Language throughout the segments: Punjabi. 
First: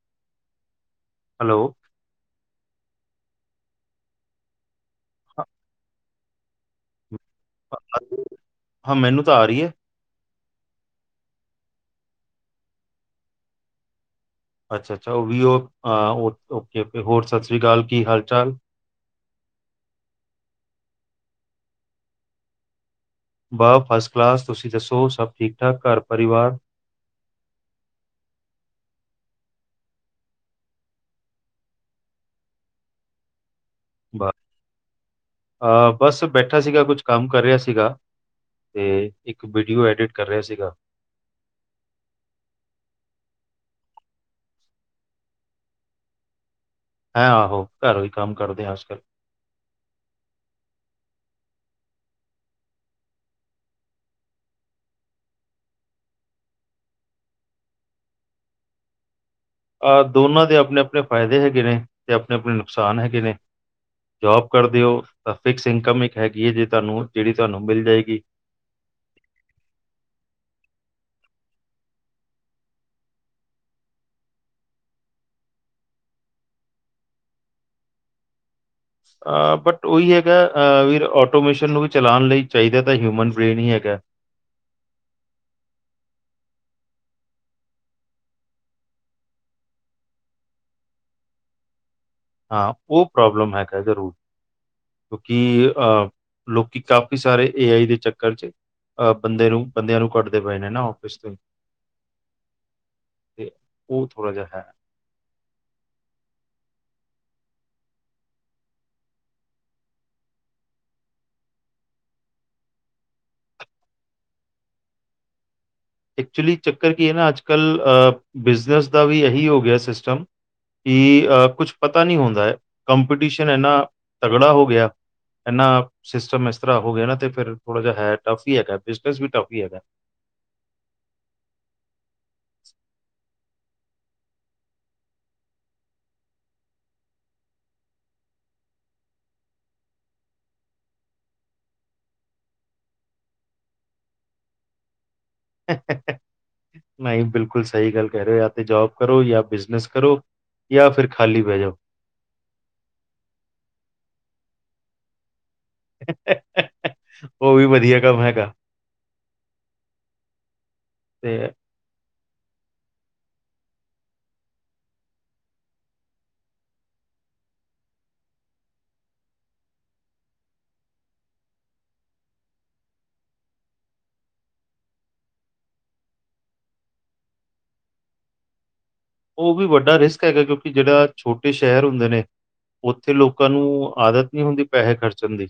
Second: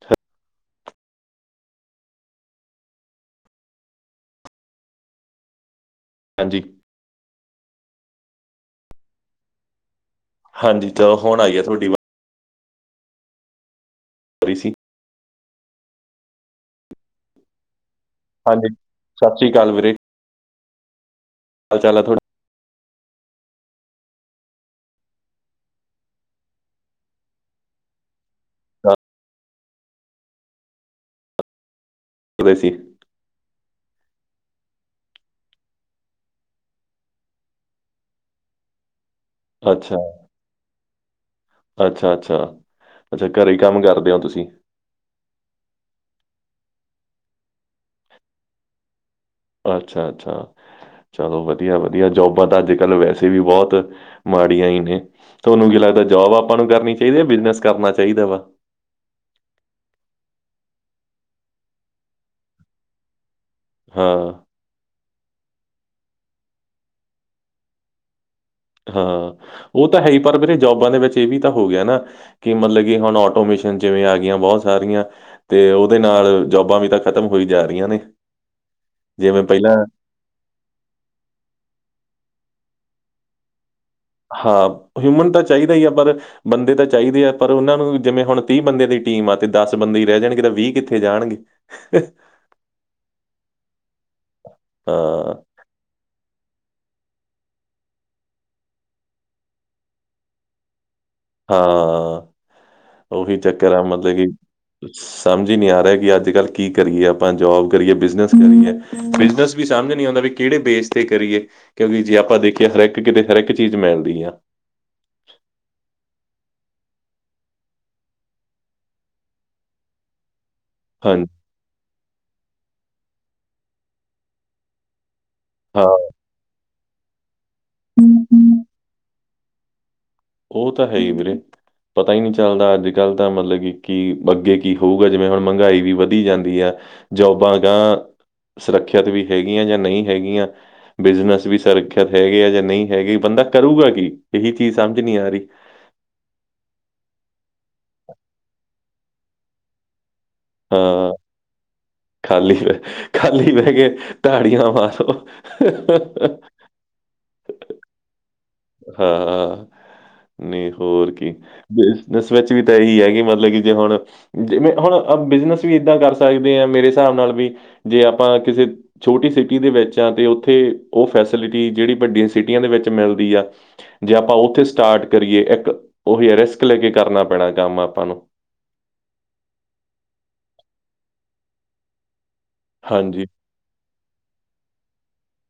ਠ ਹੈਲੋ ਹਾਂ ਹਾਂਜੀ, ਹਾਂ ਮੈਨੂੰ ਤਾਂ ਆ ਰਹੀ ਹੈ। ਹਾਂਜੀ ਤਾਂ ਹੁਣ ਆਈਏ ਤੁਹਾਡੀ ਵ- ਘਰ ਈ ਸੀ। ਅੱਛਾ- ਅੱਛਾ ਉਹ ਵੀ ਓ ਹਾ ਹੋਰ ਓਕੇ- ਓਕੇ ਔਰ ਸਤਿ ਸ੍ਰੀ ਅਕਾਲ ਕੀ ਹਾਲ। ਚਾਲ ਹਾਂਜੀ ਸਤਿ ਸ਼੍ਰੀ ਅਕਾਲ ਵੀਰੇ। ਚਲ ਆ ਥੋੜਾ, ਵਾ ਫਸਟ ਕਲਾਸ ਤੁਸੀਂ ਦੱਸੋ ਸਭ ਠੀਕ- ਠਾਕ ਘਰ- ਪਰਿਵਾਰ? ਕਿਵੇਂ ਸੀ? ਬਾ- ਅ ਬਸ ਬੈਠਾ ਸੀਗਾ ਕੁਛ ਕੰਮ ਕਰ ਰਿਹਾ ਸੀਗਾ, ਤੇ- ਇੱਕ ਵੀਡੀਓ ਅੱਛਾ ਐਡਿਟ ਕਰ ਰਿਹਾ ਸੀਗਾ। ਅੱਛਾ- ਅੱਛਾ ਅੱਛਾ ਘਰੇ ਕੰਮ ਕਰਦੇ ਹੋ ਤੁਸੀਂ? ਹੈਂ ਆਹੋ, ਘਰੋਂ ਹੀ ਕੰਮ ਕਰਦੇ ਹਾ ਅਜ ਕਲ। ਅੱਛਾ- ਅੱਛਾ। ਚਲੋ ਵਧੀਆ- ਵਧੀਆ ਜੋਬਾਂ ਤਾਂ ਅੱਜ ਕੱਲ ਵੈਸੇ ਵੀ ਬਹੁਤ ਮਾੜੀਆਂ ਹੀ ਨੇ। ਤੁਹਾਨੂੰ ਕੀ ਲੱਗਦਾ ਜੋਬ ਆਪਾਂ ਨੂੰ ਕਰਨੀ ਚਾਹੀਦੀ ਹੈ, ਯ ਬਿਜਨਸ ਕਰਨਾ ਚਾਹੀਦਾ ਵਾ। ਦੋਨਾਂ ਦੇ ਆਪਣੇ- ਆਪਣੇ ਫਾਇਦੇ ਹੈਗੇ ਨੇ, ਤੇ ਆਪਣੇ- ਆਪਣੇ ਨੁਕਸਾਨ ਹੈਗੇ ਨੇ, ਹਾਂ ਜੋਬ। ਕਰਦੇ ਓ, ਤਾਂ ਫਿਕਸ ਇਨਕਮ ਇੱਕ ਹੈਗੀ ਹੈ ਜੇ ਤੁਹਾਨੂੰ, ਜਿਹੜੀ ਤੁਹਾਨੂੰ ਮਿਲ ਜਾਏਗੀ। ਹਾਂ, ਉਹ ਤਾਂ ਹੈਹੀ ਪਰ ਵੀਰੇ ਜੋਬਾਂ ਦੇ ਵਿੱਚ ਇਹ ਵੀ ਤਾਂ ਹੋਗਿਆ ਨਾ ਕਿ ਮਤਲਬ ਕਿ, ਹੁਣ ਆਟੋਮਿਸ਼ਨ ਜਿਵੇਂ ਆ ਗਈਆਂ ਬਹੁਤ ਸਾਰੀਆਂ ਤੇ ਉਹਦੇ ਨਾਲ, ਜੋਬਾਂ ਵੀ ਤਾਂ ਖ਼ਤਮ ਹੋਈ ਜਾ ਰਹੀਆਂ ਨੇ। ਜਿਵੇਂ ਆ, ਪਹਿਲਾਂ ਬਟ ਓਈ ਏ ਅ ਵੀਰ, ਆਟੋਮੇਸ਼ਨ ਨੂੰ ਵੀ ਚਲਾਣ ਲਈ ਚਾਹੀਦਾ ਤਾਂ ਹਿਊਮਨ ਬ੍ਰੇਨ ਹੀ ਹੈਗਾ। ਹਾਂ, ਹਿਊਮਨ ਤਾਂ ਚਾਹੀਦਾ ਹੀ ਆ ਪਰ ਬੰਦੇ ਤਾਂ ਚਾਹੀਦੇ ਆ ਪਰ, ਉਹਨਾਂ ਨੂੰ ਜਿਵੇਂ ਹੁਣ ਤੀਹ ਬੰਦੇ ਦੀ ਟੀਮ ਆ, ਤੇ ਦਸ ਬੰਦੇ ਈ ਰਹਿ ਜਾਣਗੇ ਤਾਂ ਵੀਹ ਕਿੱਥੇ ਜਾਣਗੇ। ਹ ਹਾਂ, ਉਹ ਪ੍ਰੋਬਲਮ ਹੈਗਾ ਜ਼ਰੂਰ, ਹਾਂ ਕਿਉਂਕਿ ਅ ਲੋਕੀ ਕਾਫੀ ਸਾਰੇ ਏ ਆਈ ਦੇ ਚੱਕਰ'ਚ, ਅ ਬੰਦੇ ਨੂੰ, ਬੰਦਿਆਂ ਨੂੰ ਕੱਟਦੇ ਪਏ ਨੇ ਨਾ ਉਹ। ਹਾਂ, ਉਹੀ ਤੇ ਚੱਕਰ ਆ ਉਹ ਮਤਲਬ ਕਿ ਥੋੜ੍ਹਾ ਜਿਹਾ ਹੈ। ਸਮਝ ਹੀ ਨਹੀਂ ਆ ਰਿਹਾ ਕਿ ਅੱਜ-ਕੱਲ ਕੀ ਕਰੀਏ ਆਪਾਂ, ਜੋਬ ਕਰੀਏ, ਬਿਜਨਸ ਕਰੀਏ। ਬਿਜਨਸ ਵੀ ਸਮਝ ਨਹੀਂ ਆਉਂਦਾ ਵੀ, ਕਿਹੜੇ ਬੇਸ ਤੇ ਕਰੀਏ। ਕਿਉਂਕਿ ਜੇ ਆਪਾਂ ਦੇਖੀਏ, ਹਰ ਇੱਕ ਕਿਤੇ ਹਰ ਇੱਕ ਚੀਜ਼ ਮਿਲਦੀ ਆ। ਐਕਚੁਲੀ ਚੱਕਰ ਕੀ ਐ ਨਾ, ਅੱਜ-ਕੱਲ ਬਿਜਨਸ ਦਾ ਵੀ ਏਹੀ ਹੋਗਿਆ ਸਿਸਟਮ। ਹਾਂਜੀ ਕਿ ਕੁਛ ਪਤਾ ਨਹੀਂ ਹੁੰਦਾ ਏ, ਕੰਪੀਟੀਸ਼ਨ ਇੰਨਾ ਤਗੜਾ ਹੋਗਿਆ। ਇੰਨਾ ਹਾਂ ਸਿਸਟਮ ਇਸ ਤਰ੍ਹਾਂ ਹੋਗਿਆ ਨਾ ਤੇ ਫਿਰ, ਥੋੜਾ ਜਿਹਾ ਹੈ ਟਫ ਹੀ ਹੈਗਾ, ਬਿਜਨਸ ਵੀ ਟਫ ਹੀ ਹੈਗਾ। ਉਹ ਤਾ ਹੈਹੀ ਵੀਰੇ, ਪਤਾ ਹੀ ਨਹੀਂ ਚੱਲਦਾ ਅੱਜ-ਕੱਲ ਤਾਂ ਮਤਲਬ ਕਿ ਕਿ ਅੱਗੇ ਕੀ ਹੋਊਗਾ, ਜਿਵੇਂ ਹੁਣ ਮਹਿੰਗਾਈ ਵੀ ਵਧੀ ਜਾਂਦੀ ਆ ਜੋਬਾਂ ਗ੍ਹਾਂ ਸੁਰੱਖਿਅਤ ਵੀ ਹੈਗੀਆਂ, ਜਾਂ ਨਹੀਂ ਹੈਗੀਆਂ। ਬਿਜਨਸ ਵੀ ਸੁਰੱਖਿਅਤ ਹੈਗੇ ਆ, ਜਾਂ ਨਹੀਂ ਹੈਗੇ, ਬੰਦਾ ਕਰੂਗਾ ਕੀ? ਇਹੀ ਚੀਜ਼ ਸਮਝ ਨਹੀਂ ਆ ਰਹੀ। ਨਹੀਂ, ਬਿਲਕੁਲ ਸਹੀ ਗੱਲ ਕਹਿ ਰਹੇ ਹੋ, ਯਾ ਤੇ ਜੌਬ ਕਰੋ ਯਾ ਬਿਜਨਸ ਕਰੋ। ਯਾ ਫਿਰ ਹਾਂ ਖਾਲੀ ਬਹਿ ਜਾਓ। ਖਾਲੀ ਬਹਿ, ਖਾਲੀ ਬਹਿਕੇ ਤਾੜੀਆਂ ਮਾਰੋ। ਓਹ ਵੀ ਵਧੀਆ ਕੰਮ ਹੈਗਾ। ਹਾਂ, ਨਹੀਂ, ਹੋਰ ਕੀ। ਤੇ ਬਿਜਨਸ ਵਿੱਚ ਵੀ ਤਾਂ ਇਹੀ ਹੈ, ਕਿ ਮਤਲਬ ਕਿ ਜੇ ਹੁਣ ਜਿਵੇਂ ਹੁਣ, ਬਿਜਨਸ ਵੀ ਏਦਾਂ ਕਰ ਸਕਦੇ ਆਂ, ਮੇਰੇ ਹਿਸਾਬ ਨਾਲ ਵੀ ਜੇ ਆਪਾਂ ਕਿਸੇ ਛੋਟੀ ਸਿਟੀ ਦੇ ਵਿੱਚ ਆ, ਤੇ ਉੱਥੇ ਉਹ ਫੈਸਿਲਿਟੀ ਜਿਹੜੀ ਵੱਡੀਆਂ ਸਿਟੀਆਂ ਦੇ ਵਿੱਚ ਮਿਲਦੀ ਆ। ਜੇ ਆਪਾ ਉੱਥੇ ਸਟਾਰਟ ਕਰੀਏ ਇੱਕ, ਉਹੀ ਹੈ ਰਿਸਕ ਲੈਕੇ ਕਰਨਾ ਪੈਣਾ ਕੰਮ ਆਪਾਂ ਨੂੰ। ਓਹ ਵੀ ਵੱਡਾ ਰਿਸਕ ਹੈਗਾ, ਕਿਉਂਕਿ ਜਿਹੜਾ ਛੋਟੇ ਸ਼ਹਿਰ ਹੁੰਦੇ ਨੇ, ਉੱਥੇ ਹਾਂਜੀ ਲੋਕ ਲੋਕਾਂ ਨੂੰ ਆਦਤ ਨਹੀਂ ਹੁੰਦੀ ਪੈਹੇ ਖਰਚਣ ਦੀ,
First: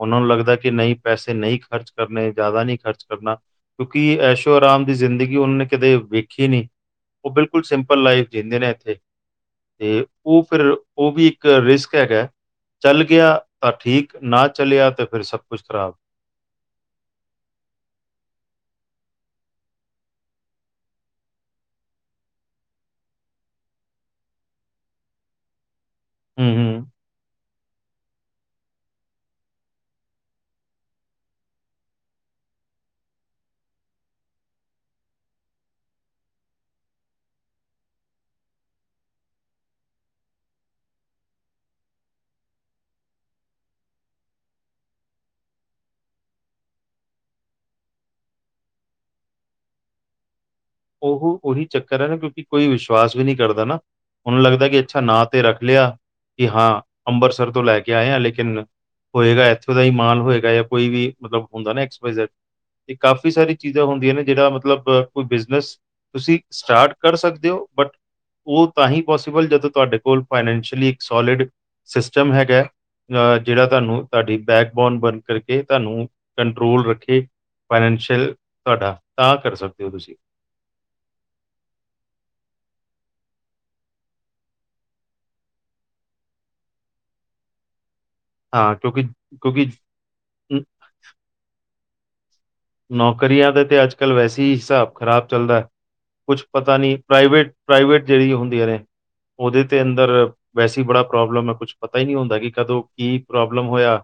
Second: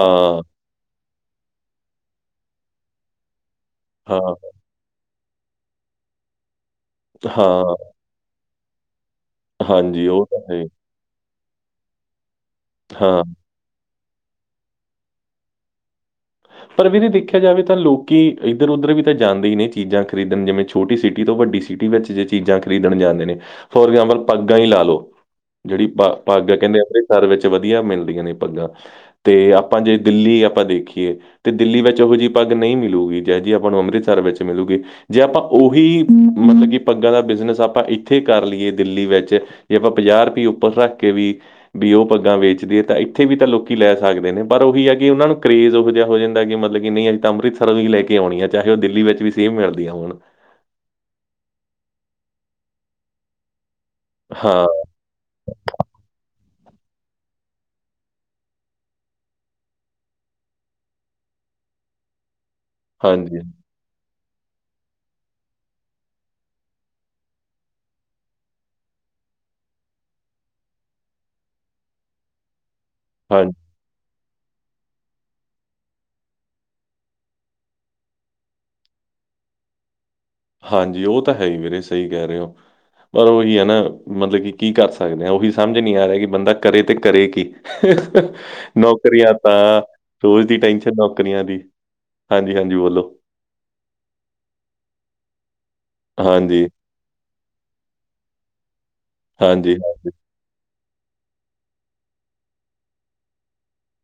ਉਹਨਾਂ ਨੂੰ ਲੱਗਦਾ ਕਿ ਨਹੀਂ, ਪੈਸੇ ਨਹੀਂ ਖਰਚ ਕਰਨੇ ਜ਼ਿਆਦਾ ਨਹੀਂ ਖਰਚ ਕਰਨਾ, ਕਿਉਂਕਿ ਹਾਂ ਐਸ਼ੋਅਰਾਮ ਦੀ ਜ਼ਿੰਦਗੀ ਉਹਨੇ ਕਦੇ ਵੇਖੀ ਨਹੀਂ। ਉਹ ਹਾਂ। ਬਿਲਕੁਲ ਸਿੰਪਲ ਲਾਈਫ ਜੀਂਦੇ ਨੇ ਇੱਥੇ, ਤੇ ਹਾਂਜੀ ਤਾਂ ਉਹ ਹੈ ਹੀ। ਫਿਰ ਉਹ ਵੀ ਇੱਕ ਰਿਸਕ ਹੈਗਾ, ਚੱਲ ਹਾਂ ਗਿਆ ਤਾ ਠੀਕ, ਨਾ ਚਲਿਆ ਤੇ ਫੇਰ ਸਭ ਕੁਛ ਖਰਾਬ। ਪਰ ਵੀਰੇ ਦੇਖਿਆ ਜਾਵੇ ਤਾਂ ਲੋਕੀ ਇੱਧਰ-ਉੱਧਰ ਵੀ ਤਾਂ ਜਾਂਦੇ ਹੀ ਨੇ, ਚੀਜ਼ਾਂ ਖਰੀਦਣ ਜਿਵੇਂ ਛੋਟੀ ਸਿਟੀ ਤੋਂ ਵੱਡੀ ਸਿਟੀ ਵਿੱਚ ਜੇ ਚੀਜ਼ਾਂ ਖਰੀਦਣ ਜਾਂਦੇ ਨੇ, ਫੋਰ ਐਗਜਾਮਪਲ ਪੱਗਾਂ ਹੀ ਲਾਲੋ। ਜਿਹੜੀ ਪਾ, ਪੱਗ ਹੂੰ, ਆ ਕਹਿੰਦੇ ਹੂੰ। ਅੰਮ੍ਰਿਤਸਰ ਵਿੱਚ ਵ ਵਧੀਆ ਮਿਲਦੀਆਂ ਨੇ ਪੱਗਾਂ, ਤੇ ਆਪਾਂ ਜੇ ਦਿੱਲੀ ਆਪਾਂ ਦੇਖੀਏ ਤੇ ਦਿੱਲੀ ਵਿੱਚ ਇਹੋ ਜਿਹੀ ਪੱਗ ਨਹੀਂ ਮਿਲੂਗੀ, ਜਿਹੀ ਜੀ ਆਪਾਂ ਨੂੰ ਅੰਮ੍ਰਿਤਸਰ ਵਿੱਚ ਮਿਲੁਗੀ। ਜੇ ਆਪਾਂ ਉਹੀ, ਮਤਲਬ ਕਿ ਪੱਗਾਂ ਦਾ ਬਿਜਨਸ ਆਪਾਂ ਇੱਥੇ ਕਰ ਲਈਏ ਦਿੱਲੀ ਵਿੱਚ ਜੇ ਆਪਾਂ ਪੰਜਾਹ ਰੁਪਈਏ ਉੱਪਰ ਰੱਖ ਕੇ ਵੀ ਬਈ ਉਹ ਪੱਗਾਂ ਵੇਚਦੇ ਹੈ ਤਾਂ ਇੱਥੇ ਵੀ ਤਾਂ ਲੋਕੀ ਲੈ ਸਕਦੇ ਨੇ ਪਰ ਉਹੀ ਹੈ ਕਿ ਉਹਨਾਂ ਨੂੰ ਕਰੇਜ਼ ਉਹੋ ਜਿਹਾ ਹੋ ਜਾਂਦਾ ਹੂੰਦਾ ਕਿ ਮਤਲਬ ਕਿ ਨਹੀਂ ਅਸੀ ਤਾਂ ਅੰਮ੍ਰਿਤਸਰੋ ਈ ਲੈ ਕੇ ਆਉਣੀ ਆ ਚਾਹੇ ਉਹ ਦਿੱਲੀ ਵਿੱਚ ਵੀ ਸੇਮ ਮਿਲਦੀਆਂ ਹੋਣ। ਓਹੋ ਉਹੀ ਚੱਕਰ ਹੈ ਨਾ ਕਿਉਂਕਿ ਕੋਈ ਵਿਸ਼ਵਾਸ ਵੀ ਨਹੀਂ ਕਰਦਾ ਨਾ ਓਨੂੰ ਹਾਂ ਲੱਗਦਾ ਕਿ ਅੱਛਾ ਨਾਂ ਤੇ ਰੱਖ ਲਯਾ ਕਿ ਹਾਂ ਅੰਮਬਰਿਸਰ ਤੋਂ ਲੈ ਕੇ ਆਏ ਆ ਲੇਕਿਨ ਹੋਏਗਾ ਇੱਥੋਂ ਦਾ ਈ ਮਾਲ ਹੋਏਗਾ ਯਾ ਕੋਈ ਵੀ ਮਤਲਬ ਹੁੰਦਾ ਨਾ [unintelligible] ਤੇ ਕਾਫੀ ਹਾਂਜੀ ਸਾਰੀ ਚੀਜ਼ਾਂ ਹੁੰਦੀਆਂ ਨੇ ਜੇੜਾ ਮਤਲਬ ਕੋਈ ਬਿਜ ਬਿਜ਼ਨਸ ਤੁਸੀਂ ਸਟਾਰਟ ਕਰ ਸਕਦੇ ਔ ਬਟ ਉਹ ਤਾਂ ਹੀ ਪੋਸੀਬਲ ਜਦੋਂ ਤੁਵਾਡੇ ਕੋਲ ਫਾਈਨੈਂਸ਼ੀਅਲੀ ਇੱਕ ਸੋਲਿਡ ਸ਼ਿਸ਼ਟਮ ਹੈਗਾ, ਅਹ ਹਾਂ ਜੇੜਾ ਤੁਵਾਨੂੰ ਤੁਵਾਡੀ ਬੈਕਬੋਨ ਬਣ ਕਰਕੇ ਤੁਵਾਨੂੰ ਕੰਟਰੋਲ ਰੱਖੇ ਫਾਈਨੈਂਸ਼ੀਅਲ ਤੁਵਾਡਾ ਤਾਂ ਕਰ ਸਕਦੇ ਔ ਤੁਸੀਂ। ਹਾਂਜੀ ਉਹ ਤਾਂ ਹੈ ਈ ਵੀਰੇ ਸਹੀ ਕਹਿ ਰਹੇ ਹੋ। ਪਰ ਉਹੀ ਹੈ ਨਾ ਮਤਲਬ ਕਿ ਕੀ ਕਰ ਸਕਦੇ ਆਂ ਉਹੀ ਸਮਝ ਨਹੀਂ ਆ ਰਿਹਾ ਕਿ ਬੰਦਾ ਕਰੇ ਤੇ ਕਰੇ ਕੀ? [unintelligible] ਹਾਂ ਕਿਉਂਕਿ ਨੌਕਰੀਆਂ ਕਿਉਂਕਿ ਤਾਂ ਰੋਜ਼ ਦੀ ਨ ਟੈੈਂਨਸ਼ਨ ਨੌਕਰੀਆਂ ਦੀ। ਹਾਂਜੀ-ਹਾਂਜੀ ਬੋਲੋ। ਨੋਕਰੀਆਂ ਦਾ ਤੇ ਅੱਜ ਕੱਲ ਵੈਸੇ ਈ ਹਿਸਾਬ ਖ਼ਰਾਬ ਚੱਲਦਾ ਕੁਛ ਹਾਂਜੀ ਪਤਾ ਨਹੀਂ ਪ੍ਰਾਈਵੇਟ ਪ੍ਰਾਈਵੇਟ ਜੇੜੀ ਹੁੰਦੀਆਂ ਨੇ ਉਹਦੇ ਹਾਂਜੀ ਤੇ ਅੰਦਰ ਹਾਂਜੀ ਵੈਸੇ ਈ ਬੜਾ ਪ੍ਰੋਬਲਮ ਏ ਕੁਛ ਪਤਾ ਈ ਨੀ ਹੁੰਦਾ ਕਿ ਕਦੋਂ ਕੀ ਪ੍ਰੋਬਲਮ ਹੋਯਾ।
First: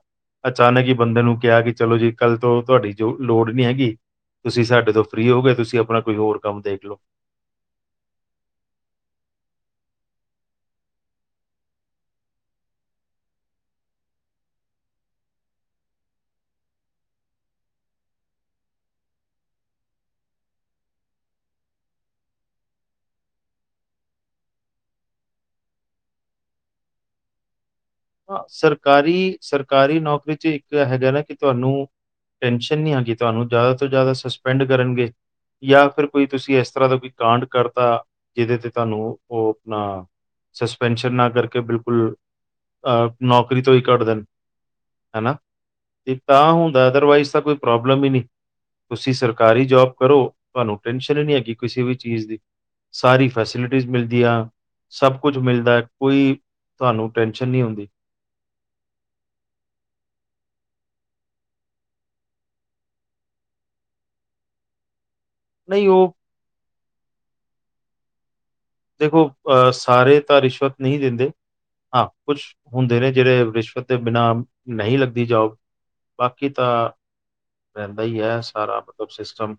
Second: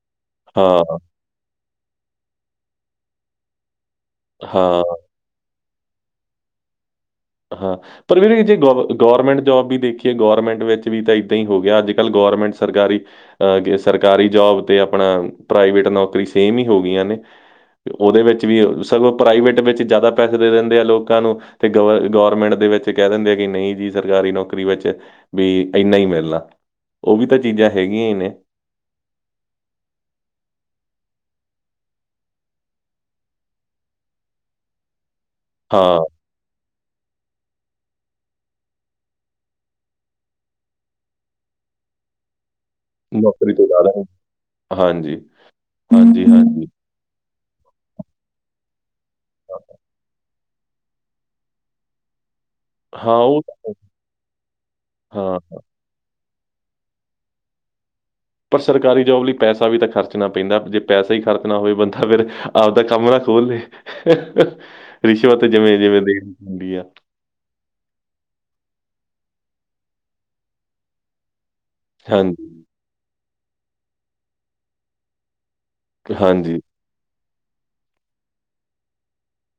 ਅਚਾਨਕ ਈ ਹਾਂ ਬੰਦੇ ਨੂੰ ਕਿਹਾ ਕਿ ਚਲੋ ਜੀ ਕੱਲ ਤੋਂ ਤੁਵਾਡੀ ਲੋੜ ਨੀ ਹੈਗੀ ਤੁਸੀਂ ਹਾਂ ਸਾਡੇ ਤੋਂ ਫ੍ਰੀ ਹੋ ਕੇ ਤੁਸੀਂ ਆਪਣਾ ਕੋਈ ਹੋਰ ਕੰਮ ਦੇਖ ਲੋ- ਹਾਂ [unintelligible] ਪਰ ਵੀਰੇ ਜੇ ਗੋਰ ਗੌਰਮੈਂਟ ਜੋਬ ਵੀ ਦੇਖੀਏ ਗੌਰਮੈਂਟ ਵਿੱਚ ਵੀ ਤਾਂ ਇੱਦਾਂ ਈ ਹੋ ਗਿਆ ਅੱਜ ਕੱਲ੍ਹ ਗੌਰਮੈਂਟ ਸਰਕਾਰੀ ਅ ਸਰਕਾਰੀ ਜੋਬ ਤੇ ਆਪਣਾ ਪ੍ਰਾਈਵੇਟ ਨੌਕਰੀ ਸੇਮ ਈ ਹੋ ਗਿਆਂ ਨੇ। ਉਹਦੇ ਵਿੱਚ ਵੀ ਸਗੋਂ ਪ੍ਰਾਈਵੇਟ ਵਿੱਚ ਜ਼ਿਆਦਾ ਪੈਸੇ ਦੇ ਦਿੰਦੇ ਆ ਲੋਕਾਂ ਨੂੰ ਤੇ ਗਵਰ ਗੌਰਮੈਂਟ ਦੇ ਵਿੱਚ ਕਹਿ ਦਿੰਦੇ ਆ ਕਿ ਨਹੀਂ ਜੀ ਸਰਕਾਰੀ ਨੌਕਰੀ ਵਿੱਚ ਬਈ ਇੰਨਾ ਈ ਮਿਲਣਾ। ਉਹ ਵੀ ਤਾਂ ਚੀਜ਼ਾਂ ਹੈਗੀਆਂ ਈ ਹਾਂ ਸਰਕਾਰੀ, ਸਰਕਾਰੀ ਨੌਕਰੀ ਚ ਇੱਕ ਹੈਗਾ ਨਾ ਕਿ ਤੁਵਾਨੂ ਟੈਂਸ਼ਨ ਨੀ ਹੈਗੀ ਤੁਵਾਂਨੂੰ ਜ਼ਿਆਦਾ ਤੋਂ ਜ਼ਿਆਦਾ ਸਸਪੈਂਡ ਕਰਨਗੇ ਯਾ ਹਾਂ ਫਿਰ ਕੋਈ ਤੁਸੀਂ ਇਸ ਤਰ੍ਹਾਂ ਦਾ ਕੋਈ ਕਾਂਡ ਕਰਤਾ ਜਿਹਦੇ ਤੇ ਤੁਵਾਨੂੰ ਉਹ ਆਪਣਾ ਸਸਪੈਂਸ਼ਨ ਨਾ ਕਰਕੇ ਬਿਲਕੁਲ ਅ ਨੌਕਰੀ ਤੋਂ ਈ ਕਾਡ ਦੇਣ ਹਾਂਜੀ ਹੈਨਾ ਏ ਹਾਂਜੀ ਤਾਂ ਹਾਂਜੀ ਹੁੰਦਾ ਅਦਰਵਾਈਜ਼ ਤਾਂ ਕੋਈ ਪ੍ਰੋਬਲਮ ਈ ਨੀ। ਤੁਸੀਂ ਸਰਕਾਰੀ ਜੋਬ ਕਰੋ ਤੁਵਾਨੂੰ ਟੈਨਸ਼ਨ ਈ ਨੀ ਹੈਗੀ ਕਿਸੇ ਵੀ ਚੀਜ਼ ਦੀ। ਹਾਂ ਸਾਰੀ ਉਹ ਫੈਸਿਲਿਟੀਜ਼ ਮਿਲਦੀਆਂ ਸਭ ਕੁਛ ਹਾਂ ਮਿਲਦਾ ਕੋਈ ਤੁਵਾਨੂੰ ਟੇਂ [unintelligible] ਪਰ ਸਰਕਾਰੀ ਜੋਬ ਲਈ ਪੈਸਾ ਵੀ ਤਾਂ ਖਰਚਣਾ ਪੈਂਦਾ ਜੇ ਪੈਸਾ ਈ ਖਰਚਣਾ ਹੋਏ ਬੰਦਾ ਫੇਰ ਆਪਦਾ ਕਮ ਨਾ ਖੋਲ੍ਹ ਲੇ। [unintelligible] ਰਿਸ਼ਵਤ ਜਿਵੇਂ, ਨਹੀਂ ਜਿਵੇਂ ਉਹ ਦੇਈ ਦੀ ਹੂੰਦੀ ਆ। ਦੇਖੋ ਅ ਸਾਰੇ ਤਾਂ ਰਿਸ਼ਵਤ ਨਹੀਂ ਦਿੰਦੇ ਹਾਂ ਕੁਛ ਹਾਂਜੀ ਹੁੰਦੇ ਨੇ ਜੇੜੇ ਰਿਸ਼ਵਤ ਦੇ ਬਿਨਾਂ ਨਹੀਂ ਲੱਗਦੀ ਜੌਬ ਬਾਕੀ ਹਾਂਜੀ ਤਾਂ ਰਹਿੰਦਾ ਈ ਹੈ ਸਾਰਾ ਕੁਛ ਸ਼ਿਸ਼ਟਮ।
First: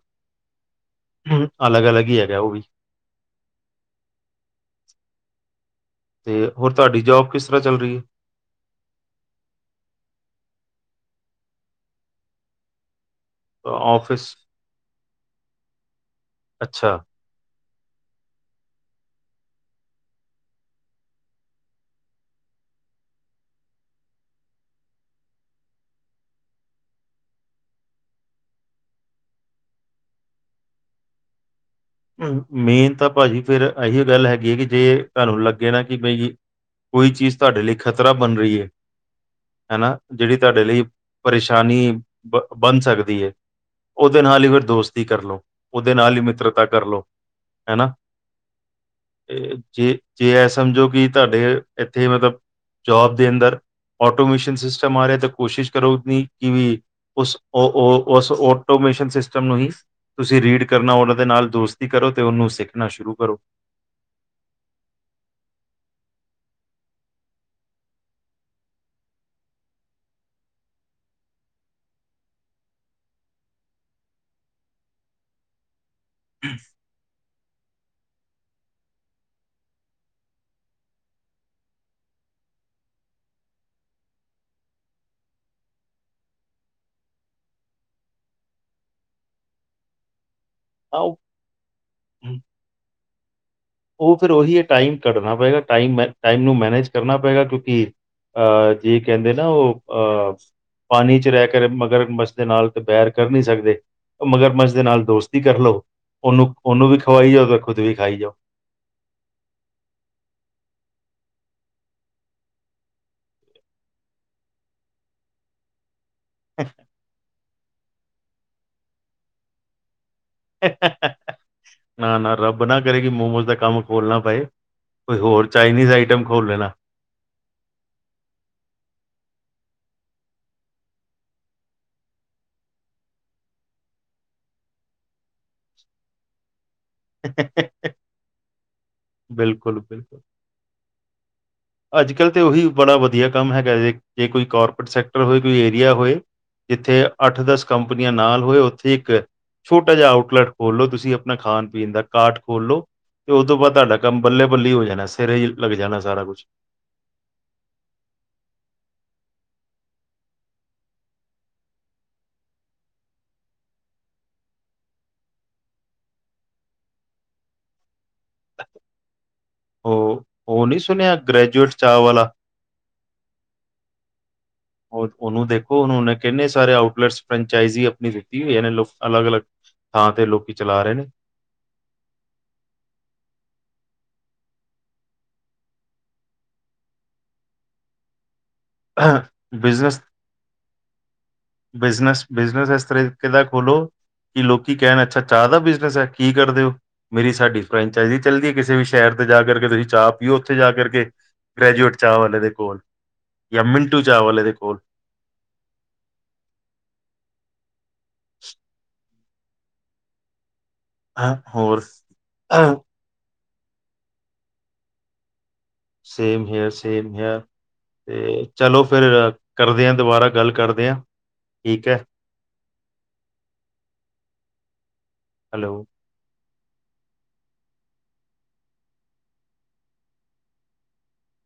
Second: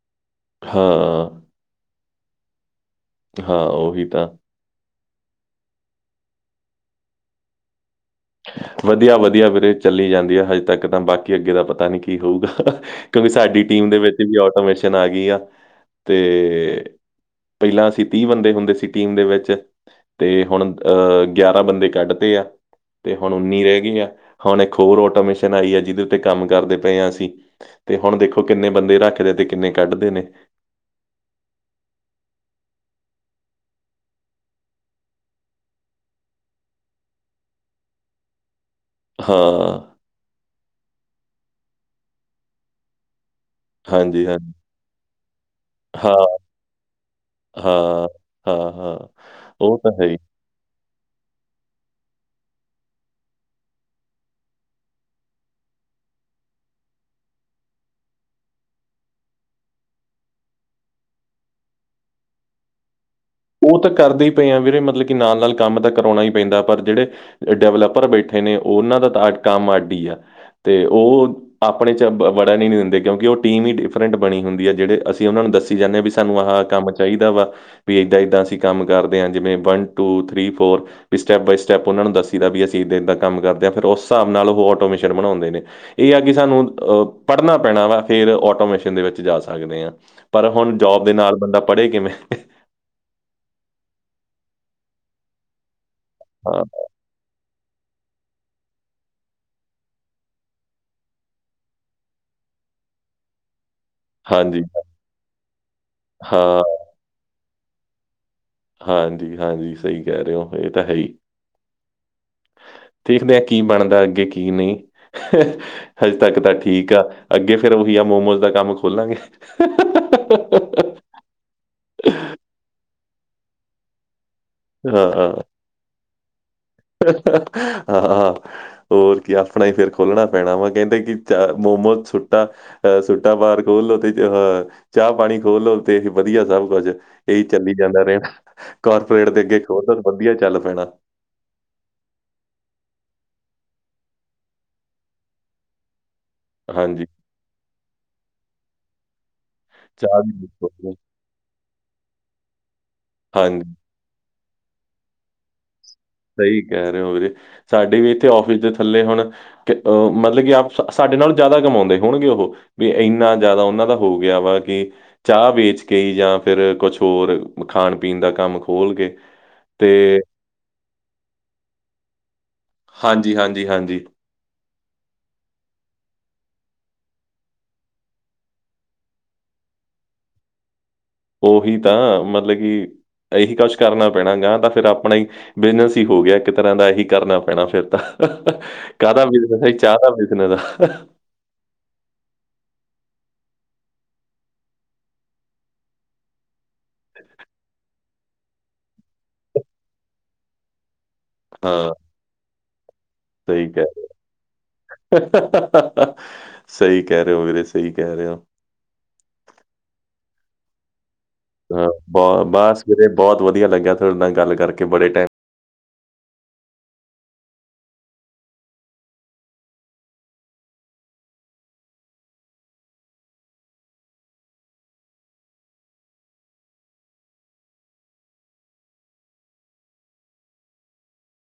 ਹਾਂ। ਹ ਅਲੱਗ-ਅਲੱਗ ਈ ਹੈਗਾ ਉਹ ਵੀ। ਹਾਂ ਉਹੀ ਤਾਂ। ਤੇ ਹੋਰ ਤੁਵਾਡੀ ਜੋਬ ਕਿਸ ਤਰ੍ਹਾਂ ਚੱਲ ਰਹੀ ਏ? ਵਧੀਆ ਵਧੀਆ ਵੀਰੇ ਚੱਲ ਜਾਂਦੀ ਹੈ ਹਜੇ ਤੱਕ ਤਾਂ ਬਾਕੀ ਅੱਗੇ ਦਾ ਪਤਾ ਨੀ ਕੀ ਹੋਊਗਾ? ਕਿਉਂਕਿ ਸਾਡੀ ਟੀਮ ਦੇ ਵਿੱਚ ਆਫਿਸ ਵੀ ਆਟੋਮੇਸ਼ਨ ਆ ਗਈ ਆ ਤੇ ਅੱਛਾ, ਪਹਿਲਾਂ ਅਸੀਂ ਤੀਹ ਬੰਦੇ ਹੁੰਦੇ ਸੀ ਟੀਮ ਦੇ ਵਿੱਚ ਤੇ ਹੁਣ ਅਹ ਗਿਆਰਾਂ ਬੰਦੇ ਕੱਢਤੇ ਆ ਤੇ ਹੁਣ ਉੱਨੀ ਰਹਿ ਗਈ ਆ ਹੁਣ ਇੱਕ ਹੋਰ ਆਟੋਮਿਸ਼ਨ ਆਈ ਆ ਜਿਹਦੇ ਉੱਤੇ ਕੰਮ ਕਰਦੇ ਪਏ ਹਾਂ ਅਸੀਂ ਤੇ ਹੁਣ ਦੇਖੋ ਕਿੰਨੇ ਬੰਦੇ ਰੱਖਦੇ ਤੇ ਕਿੰਨੇ ਕੱਢਦੇ ਨੇ ਮੇਨ ਤਾਂ ਭਾਜੀ ਫੇਰ ਇਹੀ ਗੱਲ ਹੈਗੀ ਹੈ ਕਿ ਜੇ ਤੁਹਾਨੂੰ ਲੱਗੇ ਨਾ ਕਿ ਬਈ ਕੋਈ ਚੀਜ਼ ਤੁਹਾਡੇ ਲਈ ਖ਼ਤਰਾ ਬਣ ਰਹੀ ਹੈ ਹਾਂ ਹਨਾ, ਜਿਹੜੀ ਤੁਹਾਡੇ ਲਈ ਪਰੇਸ਼ਾਨੀ ਬ ਬਣ ਸਕਦੀ ਹੈ। ਉਹਦੇ ਹਾਂਜੀ ਹਾਂ ਨਾਲ ਹੀ ਫਿਰ ਦੋਸਤੀ ਕਰਲਓ, ਉਹਦੇ ਹਾਂ ਨਾਲ ਹੀ ਮਿੱਤਰ ਤਾ ਕਰ ਲਓ ਹਨਾ, ਹਾਂ ਹਾਂ ਹਾਂ ਉਹ ਤਾਂ ਜੇ ਹੈ ਹੀ ਜੇ ਇਹ ਸਮਝੋ ਕਿ ਤੁਹਾਡੇ ਇੱਥੇ ਮਤਲਬ ਜੋਬ ਦੇ ਅੰਦਰ ਓਟੋਮੇਸ਼ਨ ਸਿਸਟਮ ਆ ਰਿਹਾ ਤਾਂ ਕੋਸ਼ਿਸ਼ ਕਰੋ ਨ ਕਿ ਵੀ ਉਸ ਉਸ ਓਟੋਮੇਸ਼ਨ ਸਿਸਟਮ ਨੂੰ ਹੀ ਤੁਸੀਂ ਰੀਡ ਕਰਨਾ ਉਹਨਾਂ ਦੇ ਨਾਲ ਦੋਸਤੀ ਕਰੋ ਤੇ ਉਹਨੂੰ ਸਿੱਖਣਾ ਸ਼ੁਰੂ ਕਰੋ ਉਹ ਤਾਂ ਕਰਦੇ ਹੀ ਪਏ ਆ ਵੀਰੇ ਮਤਲਬ ਕਿ ਨਾਲ-ਨਾਲ ਕੰਮ ਤਾਂ ਕਰਾਉਣਾ ਹੀ ਪੈਂਦਾ ਪਰ ਜਿਹੜੇ ਡਿਵਲਪਰ ਬੈਠੇ ਨੇ ਉਹਨਾਂ ਦਾ ਤਾਂ ਕੰਮ ਅਡੀ ਹੀ ਆ ਤੇ ਉਹ ਆਪਣੇ ਚ ਵੜਾ ਨੀ ਦਿੰਦੇ ਕਿਉਂਕਿ ਉਹ ਟੀਮ ਹੀ ਡਿਫਰੈਂਟ ਬਣੀ ਹੁੰਦੀ ਹੈ। ਜਿਹੜੇ ਅਸੀਂ ਉਹਨਾ ਨੂੰ ਦੱਸੀ ਜਾਂਦੇ ਹਾਂ ਵੀ ਸਾਨੂੰ ਆਹ ਕੰਮ ਚਾਹੀਦਾ ਵਾ। ਵੀ ਏਦਾਂ-ਏਦਾਂ ਅਸੀਂ ਕੰਮ ਕਰਦੇ ਹਾਂ ਜਿਵੇਂ ਵੰਨ, ਟੂ, ਥ੍ਰਰੀ, ਫੋਰ ਵੀ ਸਟੈਪ ਬਾਏ ਸਟੈਪ ਉਹਨਾਂ ਨੂੰ ਦੱਸੀ ਦਾ ਵੀ ਅਸੀਂ ਇੱਦਾਂ ਇੱਦਾਂ ਕੰਮ ਕਰਦੇ ਹਾਂ, ਫਿਰ ਉਸ ਹਿਸਾਬ ਨਾਲ ਉਹ ਆਟੋਮੇਸ਼ਨ ਬਣਾਉਂਦੇ ਨੇ। ਇਹ ਆ ਕਿ ਸਾਨੂੰ ਅ ਪੜ੍ਹਨਾ ਪੈਣਾ ਵਾ ਫੇਰ ਆਟੋਮੇਸ਼ਨ ਦੇ ਵਿੱਚ ਜਾ ਸਕਦੇ ਹਾਂ। ਪਰ ਹੁਣ ਤਾਂ ਜੋਬ ਦੇ ਉਹ ਨਾਲ ਬੰਦਾ ਪੜ੍ਹੇ ਕਿਵੇਂ? ਉਹ ਫਿਰ ਉਹੀ ਇਹ ਟਾਈਮ ਕੱਢਨਾ ਪਏਗਾ ਟਾਈਮ-ਟਾਈਮ ਨੂੰ ਹਾਂ, ਮੈਨੇਜ ਕਰਨਾ ਪਏਗਾ ਕਿਉਂਕਿ ਅਹ ਜੇ ਕਹਿੰਦੇ ਨਾ ਉਹ ਅਹ ਪਾਣੀ ਚ ਰਹਿ ਕੇ ਮਗਰ ਮੱਛ ਦੇ ਨਾਲ ਦ ਬੈਰ ਕਰ ਨਹੀਂ ਸਕਦੇ ਮਗਰ ਹਾਂਜੀ ਮਝ ਦੇ ਨਾਲ ਦੋਸਤੀ ਕਰ ਲਓ। ਹਾਂ ਉਹਨੂੰ-ਉਹਨੂੰ ਵੀ ਖਵਾਈ ਜਾਓ ਤੇ ਖੁਦ ਵੀ ਖਾਈ ਜਾਓ। ਹਾਂਜੀ-ਹਾਂਜੀ, ਸਹੀ ਕਹਿ ਰਹੇ ਹੋ ਇਹ ਤਾਂ ਹੈ ਹੀ। ਦੇਖਦੇ ਹਾਂ ਕੀ ਬਣਦਾ ਅੱਗੇ ਕੀ ਨਹੀਂ ਹਜੇ ਤੱਕ ਤਾਂ ਠੀਕ ਆ, ਅੱਗੇ ਫਿਰ ਉਹੀ ਆ ਮੋਮੋਸ ਦਾ ਕੰਮ ਖੋਲਾਂਗੇ ਨਾ-ਨਾ ਰੱਬ ਨਾ ਕਰੇਗੀ ਮੋਮੋਸ ਦਾ ਕੰਮ ਖੋਲਣਾ ਪਏ ਹਾਂ ਕੋਈ ਹੋਰ ਚਾਈਨੀਜ਼ ਆਈਟਮ ਖੋਲ੍ਹ ਲੈਣਾ [inaudible] ਹੋਰ ਕੀ ਆਪਣਾ ਹੀ ਫੇਰ ਖੋਲਣਾ ਪੈਣਾ ਵਾ ਕਹਿੰਦੇ ਕਿ ਚ ਮੋਮੋ ਸੁਟਾ ਅਹ ਸੁੱਟਾ ਪਾਰ ਖੋਲ ਲੋ, ਤੇ ਅਹ ਚਾਹ ਪਾਣੀ ਖੋਲਲੋ ਤੇ ਵਧੀਆ ਸਭ ਕੁਛ ਇਹ ਚੱਲੀ ਜਾਂਦਾ ਰੇ, ਕਾਰਪੋਰੇਟ ਦੇ ਅੱਗੇ ਬਿਲਕੁਲ, ਖੋਲ ਲੋ ਬਿਲਕੁਲ ਵਧੀਆ ਚੱਲ ਪੈਣਾ ਅੱਜ-ਕੱਲ੍ਹ ਤਾਂ ਉਹੀ ਬੜਾ ਵਧੀਆ ਕੰਮ ਹੈਗਾ ਜੇ, ਜੇ ਕੋਈ ਕਾਰਪੋਰੇਟ ਸੈਕਟਰ ਹੋਏ, ਕੋਈ ਏਰੀਆ ਹੋਏ ਜਿੱਥੇ ਹਾਂਜੀ ਅੱਠ-ਦਸ ਕੰਪਨੀਆਂ ਨਾਲ ਹੋਏ ਉੱਥੇ ਇੱਕ ਛੋਟਾ ਜਿਹਾ ਚਾਹ ਵੀ ਆਊਟਲੈਟ ਖੋਲ ਖੋਲੋ ਲੋ ਤੁਸੀਂ ਆਪਣਾ ਖਾਣ-ਪੀਣ ਦਾ ਕਾਰਟ ਖੋਲ ਲੋ, ਤੇ ਉਹ ਤੋਂ ਹਾਂਜੀ ਬਾਅਦ ਤੁਹਾਡਾ ਕੰਮ ਬੱਲੇ-ਬੱਲੇ ਹੋ ਜਾਣਾ ਸਿਰੇ ਹੀ ਲੱਗ ਜਾਣਾ ਸਾਰਾ ਕੁਛ ਸਹੀ ਕਹਿ ਰਹੇ ਹੋ ਵੀਰੇ, ਸਾਡੇ ਵੀ ਇੱਥੇ ਆਫਿਸ ਦੇ ਥੱਲੇ ਹੁਣ ਕਿ ਅਹ ਮਤਲਬ ਕਿ ਆਪ ਸਾਡੇ ਨਾਲ ਜ਼ਿਆਦਾ ਕਮਾਉਂਦੇ ਹੋਣਗੇ ਉਹ ਵੀ ਇੰਨਾ ਜ਼ਿਆਦਾ ਉਹਨਾਂ ਦਾ ਹੋ ਗਿਆ ਵਾ ਕਿ ਚਾਹ ਵੇਚ ਕੇ ਜਾਂ ਫਿਰ ਕੁਛ ਹੋਰ ਖਾਣ-ਪੀਣ ਦਾ ਕੰਮ ਖੋਲ ਕੇ ਤੇ ਉਹ, ਉਹ ਨੀ ਸੁਣਿਆ ਗ੍ਰੈਜੂਏਟ ਚਾਹ ਵਾਲਾ ਹਾਂਜੀ- ਹਾਂਜੀ- ਹਾਂਜੀ। ਉਹਨੂੰ ਦੇਖੋ ਉਹਨੂੰ ਉਹੇ ਕਿਨੇ ਸਾਰੇ ਆਊਟਲੈਟਸ ਫਰੰਚਾਈਜ਼ ਆਪਣੀ ਦਿੱਤੀ ਈ ਇਹ ਨੇ ਅਲੱਗ ਅਲੱਗ ਥਾਂਹ ਤੇ ਲੋਕੀ ਚਲਾ ਰਹੇ ਨੇ ਉਹੀ ਤਾਂ ਮਤਲਬ ਕਿ ਇਹੀ ਕੁਛ ਕਰਨਾ ਪੈਣਾ ਗਾ ਤਾਂ ਫਿਰ ਆਪਣਾ ਹੀ ਬਿਜਨਸ ਹੀ ਹੋ ਗਿਆ ਇੱਕ ਤਰ੍ਹਾਂ ਦਾ ਇਹੀ ਕਰਨਾ ਪੈਣਾ ਫੇਰ ਤਾਂ। ਕਾਹਦਾ ਬਿਜਨਸ ਹੈ? ਬਈ ਚਾਹ ਦਾ ਬਿਜਨਸ ਐ ਬਿਜਨਸ-ਬਿਜਨਸ ਇਸ ਤਰੀਕੇ ਦਾ ਖੋਲੋ ਕਿ ਲੋਕੀ ਕਹਿਣ ਅੱਛਾ ਚਾਹ ਦਾ ਬਿਜਨਸ ਐ, ਕੀ ਕਰਦੇ ਓ ਮੇਰੀ ਸਾਡੀ ਫਰੈਂਚਾਈਜ਼ ਚੱਲਦੀ ਐ, ਕਿਸੇ ਵੀ ਸ਼ਹਿਰ ਤੇ ਜਾ ਕਰਕੇ, ਤੁਸੀਂ ਚਾਹ ਪੀਓ ਉੱਥੇ ਜਾ ਕਰਕੇ ਹਾਂ ਗ੍ਰੈਜੂਏਟ ਚਾਹ ਵਾਲੇ ਦੇ ਕੋਲ, ਜਾਂ ਸਹੀ ਕਹਿ ਮਿੰਟੂ ਚਾਹ ਵਾਲੇ ਦੇ ਕੋਲ ਰਹੇ ਸਹੀ ਕਹਿ ਰਹੇ ਹੋ, ਵੀਰੇ ਸਹੀ ਕਹਿ ਰਹੇ ਹੋ [inaudible] ਹਾਂ ਹ ਬਹੁ ਬਸ ਵੀਰੇ ਬਹੁਤ ਵਧੀਆ ਲੱਗਿਆ ਤੁਹਾਡੇ ਨਾਲ ਗੱਲ ਕਰਕੇ ਬੜੇ time same here, same here ਤੇ ਚਲੋ ਫੇਰ ਕਰਦੇ ਹਾਂ, ਦੁਬਾਰਾ ਗੱਲ ਕਰਦੇ ਹਾਂ, ਠੀਕ ਹੈ ਹੈਲੋ।